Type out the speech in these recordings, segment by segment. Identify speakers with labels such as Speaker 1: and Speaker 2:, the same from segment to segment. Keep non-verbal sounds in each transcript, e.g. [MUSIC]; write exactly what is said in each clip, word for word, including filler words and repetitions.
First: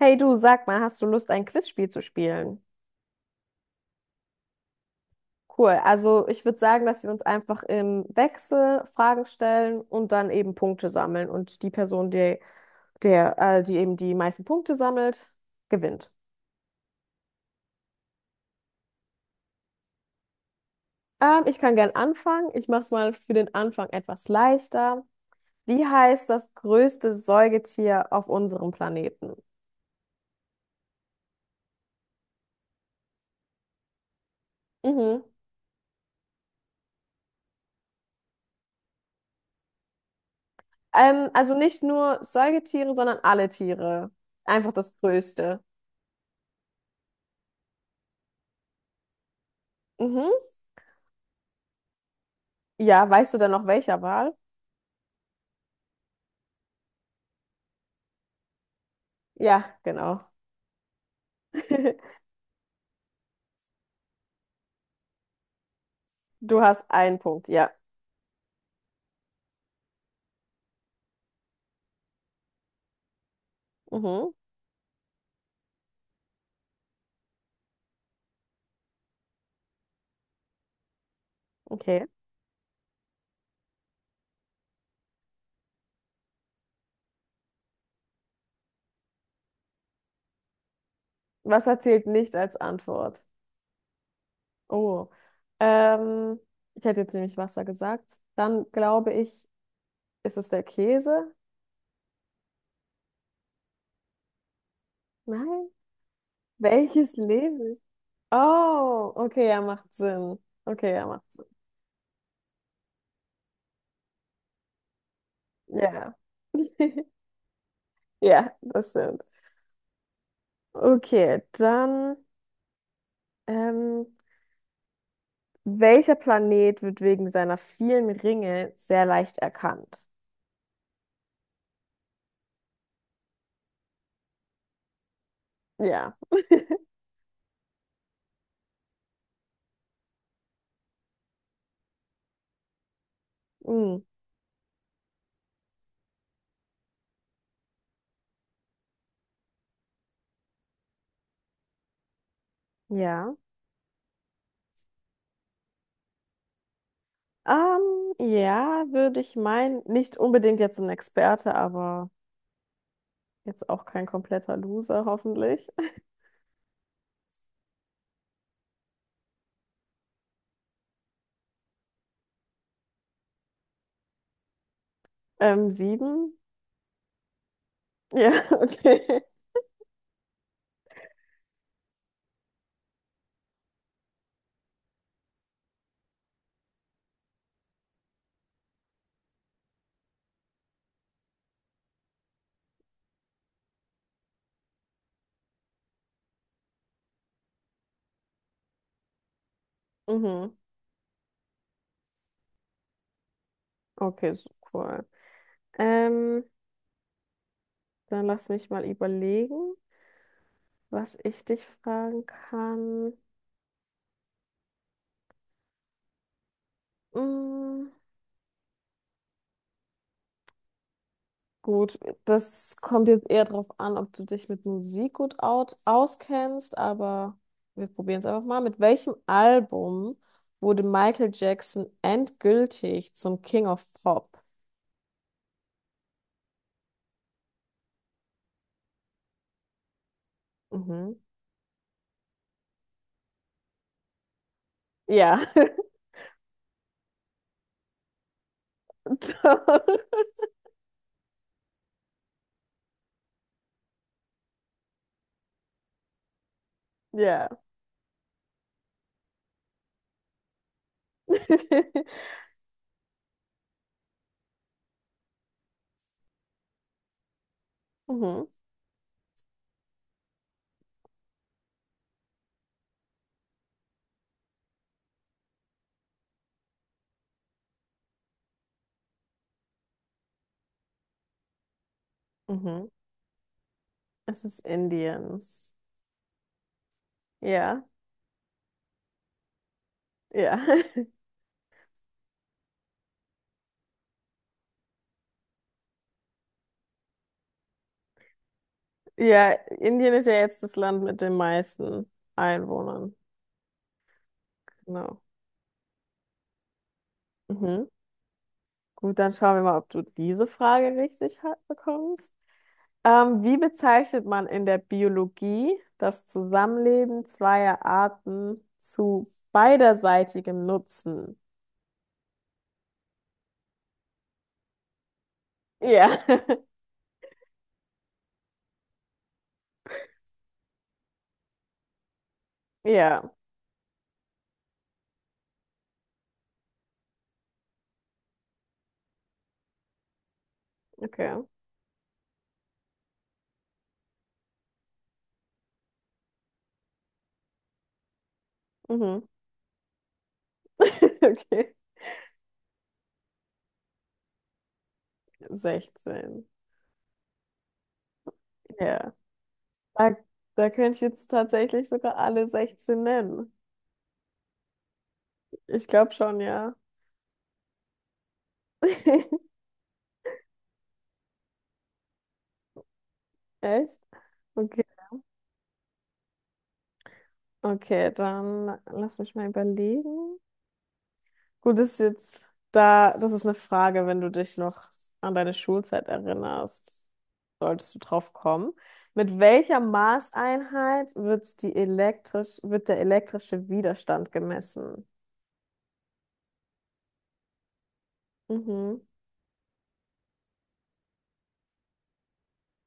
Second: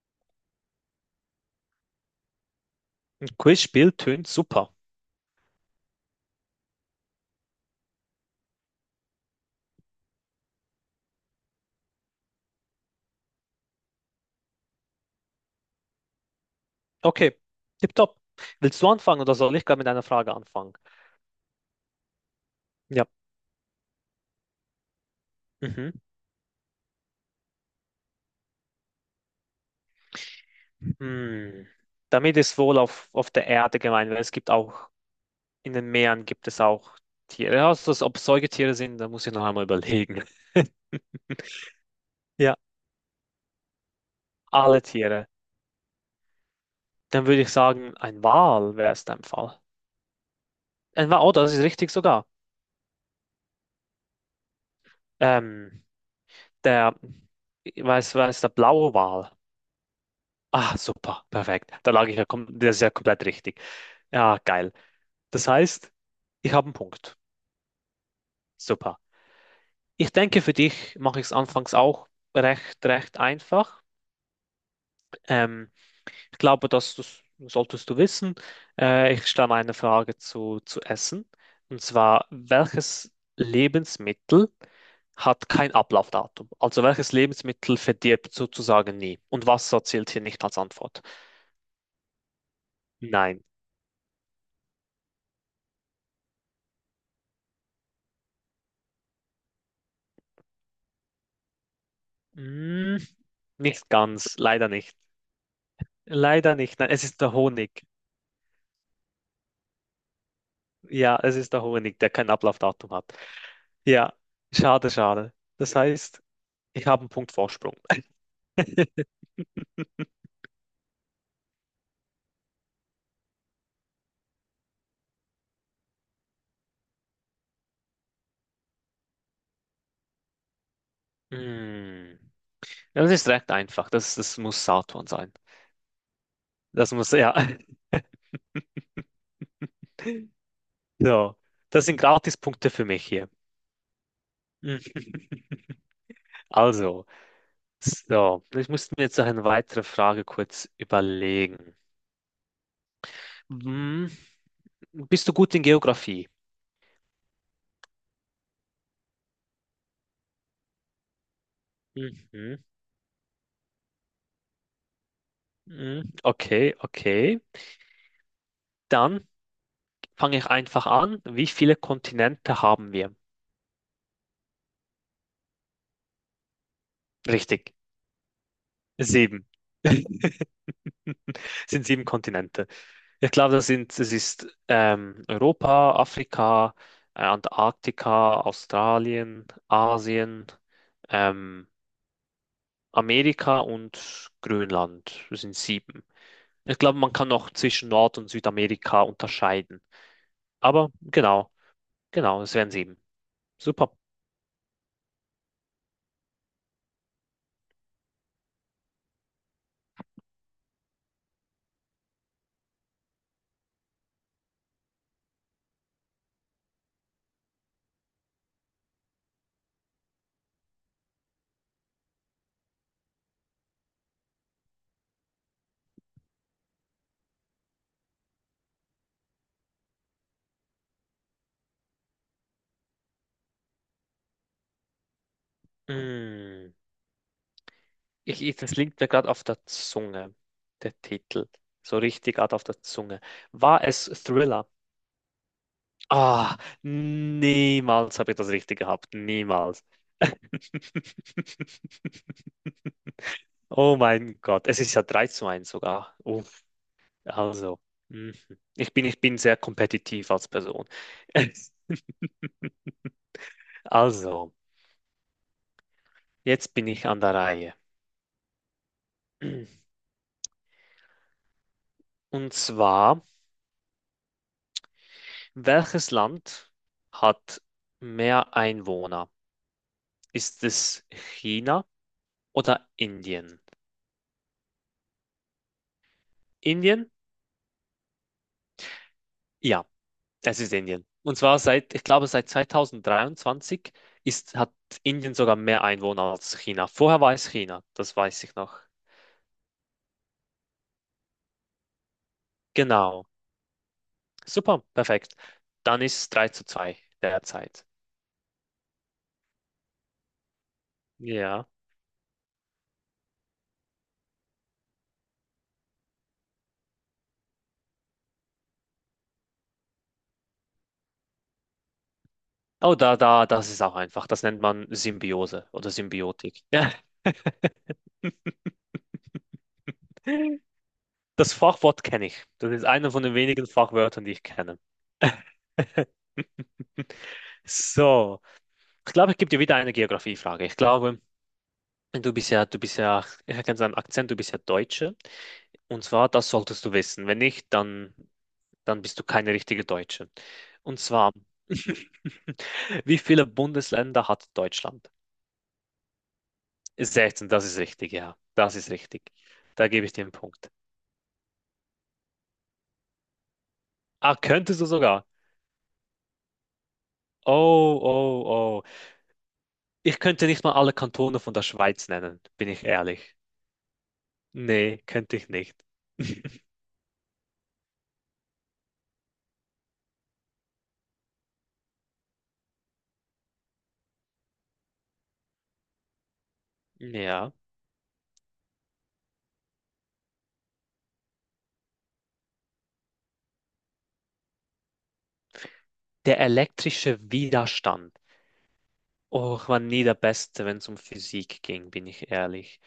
Speaker 1: Hey du, sag mal, hast du Lust, ein Quizspiel zu spielen?
Speaker 2: Ein Quizspiel tönt super.
Speaker 1: Cool. Also ich würde sagen, dass wir uns einfach im Wechsel Fragen stellen und dann eben Punkte sammeln. Und die Person, die, der, äh, die eben die meisten Punkte sammelt, gewinnt.
Speaker 2: Okay, tipptopp. Willst du anfangen oder soll ich gar mit einer Frage anfangen?
Speaker 1: Ähm, ich kann gern anfangen. Ich mache es
Speaker 2: Ja.
Speaker 1: mal für den Anfang etwas leichter. Wie
Speaker 2: Mhm.
Speaker 1: heißt das größte Säugetier auf unserem Planeten?
Speaker 2: Hm. Damit ist wohl auf, auf der Erde gemeint, weil es gibt auch,
Speaker 1: Mhm.
Speaker 2: in den Meeren gibt es auch Tiere. Also, ob es Säugetiere sind, da muss ich noch einmal überlegen.
Speaker 1: Ähm, also nicht nur
Speaker 2: Ja,
Speaker 1: Säugetiere, sondern alle Tiere. Einfach
Speaker 2: alle
Speaker 1: das
Speaker 2: Tiere.
Speaker 1: größte.
Speaker 2: Dann würde ich sagen, ein Wal wäre es dein Fall.
Speaker 1: Mhm.
Speaker 2: Ein Wal, oh, das ist richtig sogar.
Speaker 1: Ja, weißt du denn noch welcher Wal?
Speaker 2: Ähm, der, weiß, weiß, der blaue Wal.
Speaker 1: Ja, genau.
Speaker 2: Ah, super, perfekt. Da lag ich ja,
Speaker 1: [LAUGHS]
Speaker 2: kom- das ist ja komplett richtig. Ja, geil. Das heißt, ich
Speaker 1: Du
Speaker 2: habe einen
Speaker 1: hast
Speaker 2: Punkt.
Speaker 1: einen Punkt, ja.
Speaker 2: Super. Ich denke, für dich mache ich es anfangs auch recht, recht einfach.
Speaker 1: Mhm,
Speaker 2: Ähm, Ich glaube, dass das solltest du wissen. Äh, ich stelle eine Frage zu, zu Essen. Und
Speaker 1: okay.
Speaker 2: zwar, welches Lebensmittel hat kein Ablaufdatum? Also welches Lebensmittel verdirbt sozusagen nie? Und Wasser zählt hier nicht als Antwort.
Speaker 1: Wasser zählt nicht als Antwort.
Speaker 2: Nein.
Speaker 1: Oh. Ähm, Ich hätte jetzt nämlich Wasser gesagt. Dann glaube ich, ist es der Käse?
Speaker 2: Mm, nicht ganz. Leider nicht.
Speaker 1: Nein.
Speaker 2: Leider
Speaker 1: [LAUGHS]
Speaker 2: nicht. Nein, es
Speaker 1: Welches
Speaker 2: ist der
Speaker 1: Lebens?
Speaker 2: Honig.
Speaker 1: Oh, okay, ja, macht Sinn. Okay, ja,
Speaker 2: Ja,
Speaker 1: macht
Speaker 2: es
Speaker 1: Sinn.
Speaker 2: ist der Honig, der kein Ablaufdatum hat. Ja, schade, schade. Das
Speaker 1: Ja.
Speaker 2: heißt, ich habe einen
Speaker 1: [LAUGHS]
Speaker 2: Punkt Vorsprung.
Speaker 1: Ja, das
Speaker 2: [LAUGHS]
Speaker 1: stimmt. Okay, dann, ähm, welcher Planet wird wegen seiner vielen Ringe sehr leicht erkannt?
Speaker 2: Mm. Ja, das ist recht einfach. Das, das muss Saturn sein.
Speaker 1: Ja.
Speaker 2: Das muss, ja. [LAUGHS] So, das sind Gratispunkte für mich hier.
Speaker 1: Hm.
Speaker 2: Mhm. [LAUGHS] Also, so, ich musste mir jetzt noch eine weitere Frage kurz überlegen.
Speaker 1: Ja.
Speaker 2: Hm, bist du gut in Geografie?
Speaker 1: Ähm, ja, würde ich meinen, nicht unbedingt jetzt ein Experte, aber
Speaker 2: Mhm.
Speaker 1: jetzt auch kein kompletter Loser, hoffentlich. [LAUGHS]
Speaker 2: Mhm. Okay, okay. Dann fange ich einfach an. Wie viele Kontinente haben wir?
Speaker 1: Ähm, sieben?
Speaker 2: Richtig,
Speaker 1: Ja, [LAUGHS] okay.
Speaker 2: sieben. [LAUGHS] sind sieben Kontinente. Ich glaube, das sind, das ist ähm, Europa, Afrika, äh, Antarktika, Australien, Asien, ähm, Amerika und Grönland. Das sind sieben. Ich glaube, man kann noch zwischen Nord- und Südamerika unterscheiden.
Speaker 1: Mhm.
Speaker 2: Aber genau, genau, es wären sieben. Super.
Speaker 1: Okay, so cool. Ähm, Dann lass mich mal überlegen, was ich dich fragen kann. Mm. Gut, das kommt jetzt eher darauf an, ob du dich mit Musik gut out auskennst, aber wir probieren es einfach mal. Mit welchem Album wurde Michael Jackson endgültig zum King of Pop?
Speaker 2: Mm, ich, ich, das liegt mir gerade auf der Zunge, der
Speaker 1: Mhm.
Speaker 2: Titel. So richtig gerade auf der Zunge. War es Thriller?
Speaker 1: Ja.
Speaker 2: Ah, niemals habe ich das richtig
Speaker 1: [LAUGHS]
Speaker 2: gehabt. Niemals.
Speaker 1: Doch.
Speaker 2: [LAUGHS] Oh mein Gott, es ist ja drei zu eins sogar. Uff,
Speaker 1: Ja.
Speaker 2: also, mhm. ich bin, ich bin sehr kompetitiv als Person. [LAUGHS]
Speaker 1: [LAUGHS]
Speaker 2: Also, jetzt bin ich an der Reihe.
Speaker 1: Mhm.
Speaker 2: Und zwar, welches Land hat mehr Einwohner? Ist es China
Speaker 1: Mhm.
Speaker 2: oder Indien?
Speaker 1: Es ist Indien.
Speaker 2: Indien?
Speaker 1: Ja.
Speaker 2: Ja. Es
Speaker 1: Ja.
Speaker 2: ist Indien.
Speaker 1: [LAUGHS]
Speaker 2: Und zwar seit, ich glaube, seit zwanzig dreiundzwanzig ist, hat Indien sogar mehr Einwohner als China. Vorher war es China, das weiß ich noch.
Speaker 1: Ja, Indien ist ja jetzt das Land mit den meisten Einwohnern.
Speaker 2: Genau. Super,
Speaker 1: Genau.
Speaker 2: perfekt. Dann ist es 3 zu zwei derzeit.
Speaker 1: Mhm. Gut, dann schauen wir mal, ob du diese Frage richtig ha-
Speaker 2: Ja.
Speaker 1: bekommst. Ähm, wie bezeichnet man in der Biologie das Zusammenleben zweier Arten zu beiderseitigem Nutzen?
Speaker 2: Oh, da, da, das ist auch einfach. Das nennt man Symbiose oder
Speaker 1: Ja,
Speaker 2: Symbiotik. Ja. [LAUGHS] Das Fachwort kenne ich. Das ist einer
Speaker 1: [LAUGHS]
Speaker 2: von den
Speaker 1: ja,
Speaker 2: wenigen Fachwörtern, die ich kenne. [LAUGHS] So, ich glaube, ich gebe dir wieder eine Geografiefrage. Ich glaube,
Speaker 1: okay.
Speaker 2: Du bist ja, du bist ja, ich erkenne seinen Akzent, du bist ja Deutsche. Und zwar, das solltest du wissen. Wenn nicht, dann, dann bist du
Speaker 1: Mhm.
Speaker 2: keine richtige Deutsche. Und
Speaker 1: [LAUGHS]
Speaker 2: zwar,
Speaker 1: Okay,
Speaker 2: [LAUGHS] wie viele Bundesländer hat Deutschland?
Speaker 1: sechzehn.
Speaker 2: Sechzehn. Das ist richtig, ja. Das ist
Speaker 1: Ja,
Speaker 2: richtig. Da gebe ich
Speaker 1: da,
Speaker 2: dir einen
Speaker 1: da
Speaker 2: Punkt.
Speaker 1: könnte ich jetzt tatsächlich sogar alle sechzehn nennen.
Speaker 2: Ah, könntest du sogar.
Speaker 1: Ich glaube schon, ja.
Speaker 2: Oh, oh, oh.
Speaker 1: [LAUGHS]
Speaker 2: Ich könnte nicht mal alle Kantone von der Schweiz nennen, bin ich ehrlich.
Speaker 1: Echt? Okay,
Speaker 2: Nee, könnte ich nicht. [LAUGHS]
Speaker 1: okay, dann lass mich mal überlegen. Gut, das ist jetzt da, das ist eine Frage, wenn du dich noch an deine Schulzeit erinnerst,
Speaker 2: Ja.
Speaker 1: solltest du drauf kommen. Mit welcher Maßeinheit wird die elektrisch, wird der elektrische Widerstand gemessen?
Speaker 2: Der elektrische Widerstand.
Speaker 1: Mhm.
Speaker 2: Oh, ich war nie der Beste, wenn es um Physik ging, bin ich ehrlich.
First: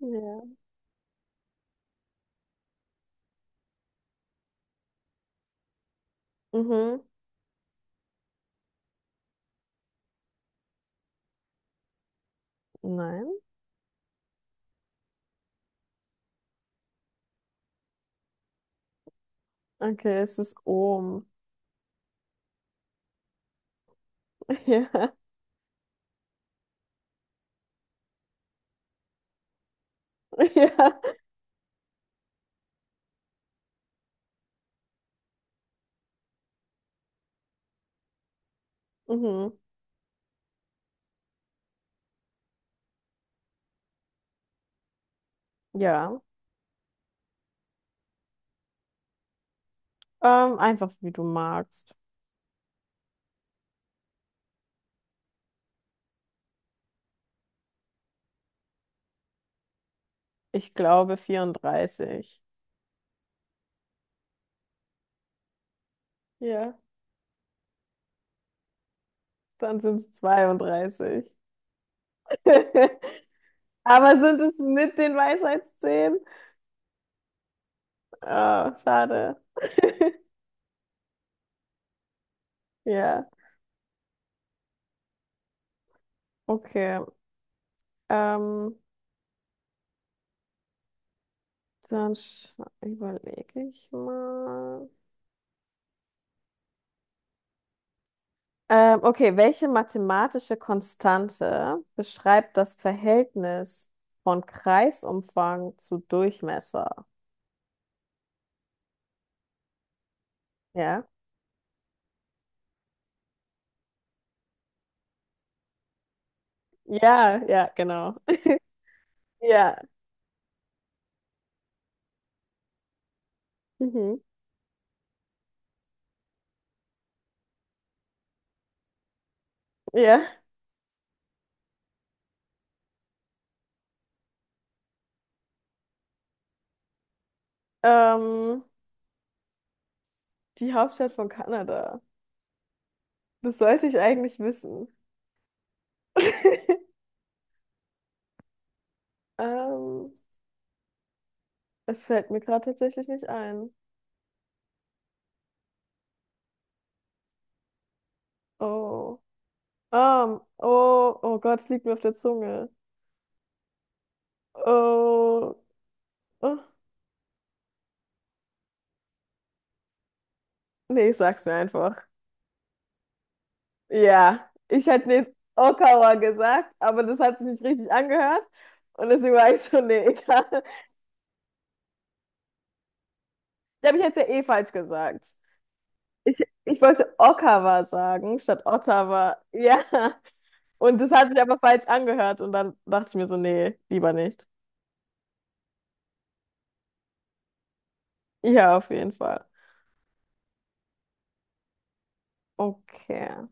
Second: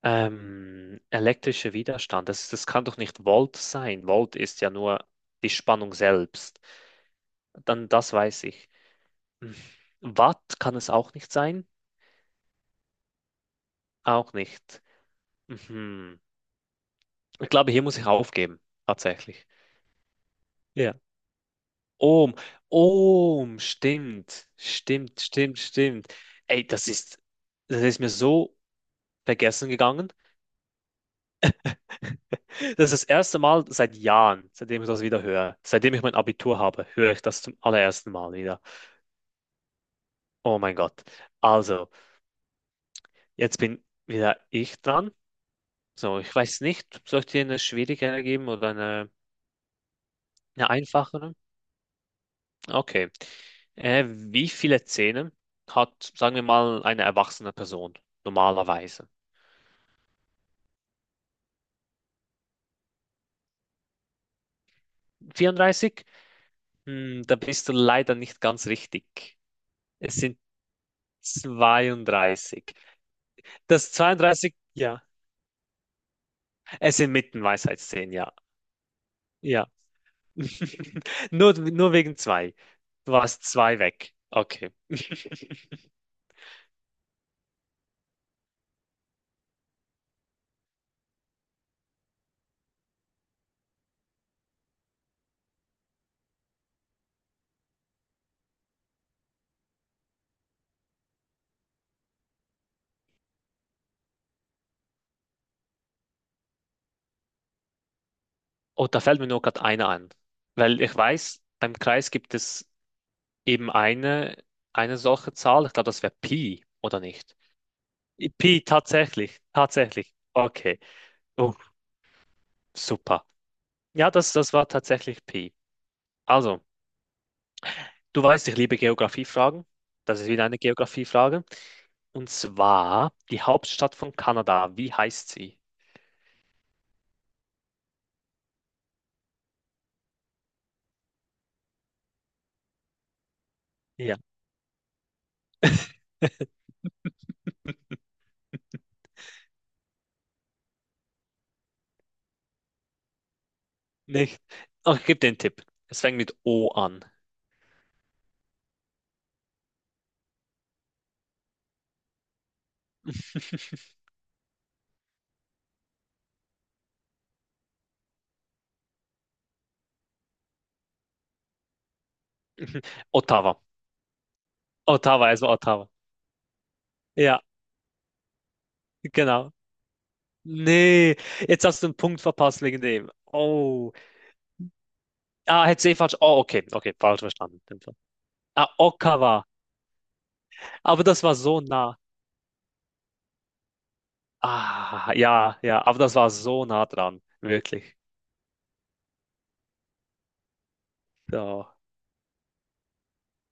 Speaker 1: Ja.
Speaker 2: Ähm, elektrischer Widerstand, das, das kann doch nicht Volt sein. Volt ist ja nur die Spannung selbst.
Speaker 1: Mhm.
Speaker 2: Dann das weiß ich. Hm. Watt kann es auch nicht sein?
Speaker 1: Nein.
Speaker 2: Auch nicht. Mhm. Ich glaube, hier muss ich aufgeben, tatsächlich.
Speaker 1: Okay, es ist
Speaker 2: Ja.
Speaker 1: Ohm.
Speaker 2: Ohm, Ohm, stimmt,
Speaker 1: [LAUGHS] Ja.
Speaker 2: stimmt, stimmt, stimmt. Ey, das ist, das ist mir so vergessen gegangen.
Speaker 1: Ja.
Speaker 2: [LAUGHS] Das ist das erste Mal seit Jahren, seitdem ich das wieder höre. Seitdem ich mein Abitur habe, höre ich das zum allerersten Mal wieder.
Speaker 1: Mhm.
Speaker 2: Oh mein Gott. Also, jetzt bin wieder ich dran. So,
Speaker 1: Ja.
Speaker 2: ich weiß nicht, soll ich dir eine schwierigere geben oder eine,
Speaker 1: Ähm,
Speaker 2: eine
Speaker 1: einfach wie du
Speaker 2: einfachere?
Speaker 1: magst.
Speaker 2: Okay. Äh, wie viele Zähne hat, sagen wir mal, eine erwachsene Person normalerweise?
Speaker 1: Ich glaube vierunddreißig.
Speaker 2: vierunddreißig?
Speaker 1: Ja,
Speaker 2: Hm, da bist du leider nicht ganz richtig.
Speaker 1: dann sind es
Speaker 2: Es sind
Speaker 1: zweiunddreißig.
Speaker 2: zweiunddreißig.
Speaker 1: [LAUGHS]
Speaker 2: Das
Speaker 1: Aber sind
Speaker 2: zweiunddreißig,
Speaker 1: es mit
Speaker 2: ja.
Speaker 1: den Weisheitszähnen?
Speaker 2: Es sind mitten Weisheitszähne, ja.
Speaker 1: Ah, schade.
Speaker 2: Ja.
Speaker 1: [LAUGHS]
Speaker 2: [LAUGHS] Nur, nur wegen zwei. Du
Speaker 1: Ja,
Speaker 2: warst zwei weg. Okay. [LAUGHS]
Speaker 1: okay. Ähm, Dann überlege ich mal. Ähm, okay, welche mathematische Konstante beschreibt das Verhältnis von Kreisumfang zu Durchmesser?
Speaker 2: Oh, da fällt mir nur gerade eine an. Weil ich
Speaker 1: Ja.
Speaker 2: weiß, beim Kreis gibt es eben eine, eine solche Zahl. Ich glaube, das wäre Pi, oder nicht?
Speaker 1: Ja, ja, genau.
Speaker 2: Pi, tatsächlich.
Speaker 1: Ja.
Speaker 2: Tatsächlich. Okay. Oh, super. Ja,
Speaker 1: Mhm.
Speaker 2: das, das war tatsächlich Pi. Also, du weißt, ich liebe Geografiefragen. Das ist
Speaker 1: Ja.
Speaker 2: wieder eine Geografiefrage. Und zwar die Hauptstadt von Kanada. Wie heißt sie?
Speaker 1: Ähm, Die Hauptstadt von Kanada. Das sollte ich
Speaker 2: Ja,
Speaker 1: eigentlich wissen.
Speaker 2: [LAUGHS]
Speaker 1: [LAUGHS] Ähm, Es fällt mir gerade tatsächlich nicht ein.
Speaker 2: nicht. Oh, ich gebe dir einen Tipp. Es fängt mit O an.
Speaker 1: Oh. Um, oh, oh Gott, es liegt mir auf der Zunge.
Speaker 2: [LAUGHS]
Speaker 1: Oh. Oh. Nee, ich sag's mir einfach.
Speaker 2: Ottawa.
Speaker 1: Ja, ich hätte
Speaker 2: Ottawa,
Speaker 1: nicht
Speaker 2: also Ottawa.
Speaker 1: Okawa gesagt, aber das hat
Speaker 2: Ja,
Speaker 1: sich nicht richtig angehört. Und deswegen war
Speaker 2: genau.
Speaker 1: ich so, nee, [LAUGHS] egal.
Speaker 2: Nee, jetzt hast du einen Punkt verpasst wegen dem.
Speaker 1: Ja,
Speaker 2: Oh.
Speaker 1: aber ich hätte ja eh falsch gesagt.
Speaker 2: Ah, hätte ich eh falsch.
Speaker 1: Ich,
Speaker 2: Oh, okay,
Speaker 1: ich
Speaker 2: okay,
Speaker 1: wollte
Speaker 2: falsch verstanden. In dem
Speaker 1: Okawa
Speaker 2: Fall.
Speaker 1: sagen, statt
Speaker 2: Ah,
Speaker 1: Ottawa.
Speaker 2: Ottawa.
Speaker 1: Ja. Und
Speaker 2: Aber
Speaker 1: das
Speaker 2: das
Speaker 1: hat
Speaker 2: war
Speaker 1: sich aber
Speaker 2: so
Speaker 1: falsch
Speaker 2: nah.
Speaker 1: angehört. Und dann dachte ich mir so, nee, lieber nicht.
Speaker 2: Ah, ja, ja, aber das war so nah dran. Wirklich.
Speaker 1: Ja, auf jeden Fall.
Speaker 2: So.
Speaker 1: Okay.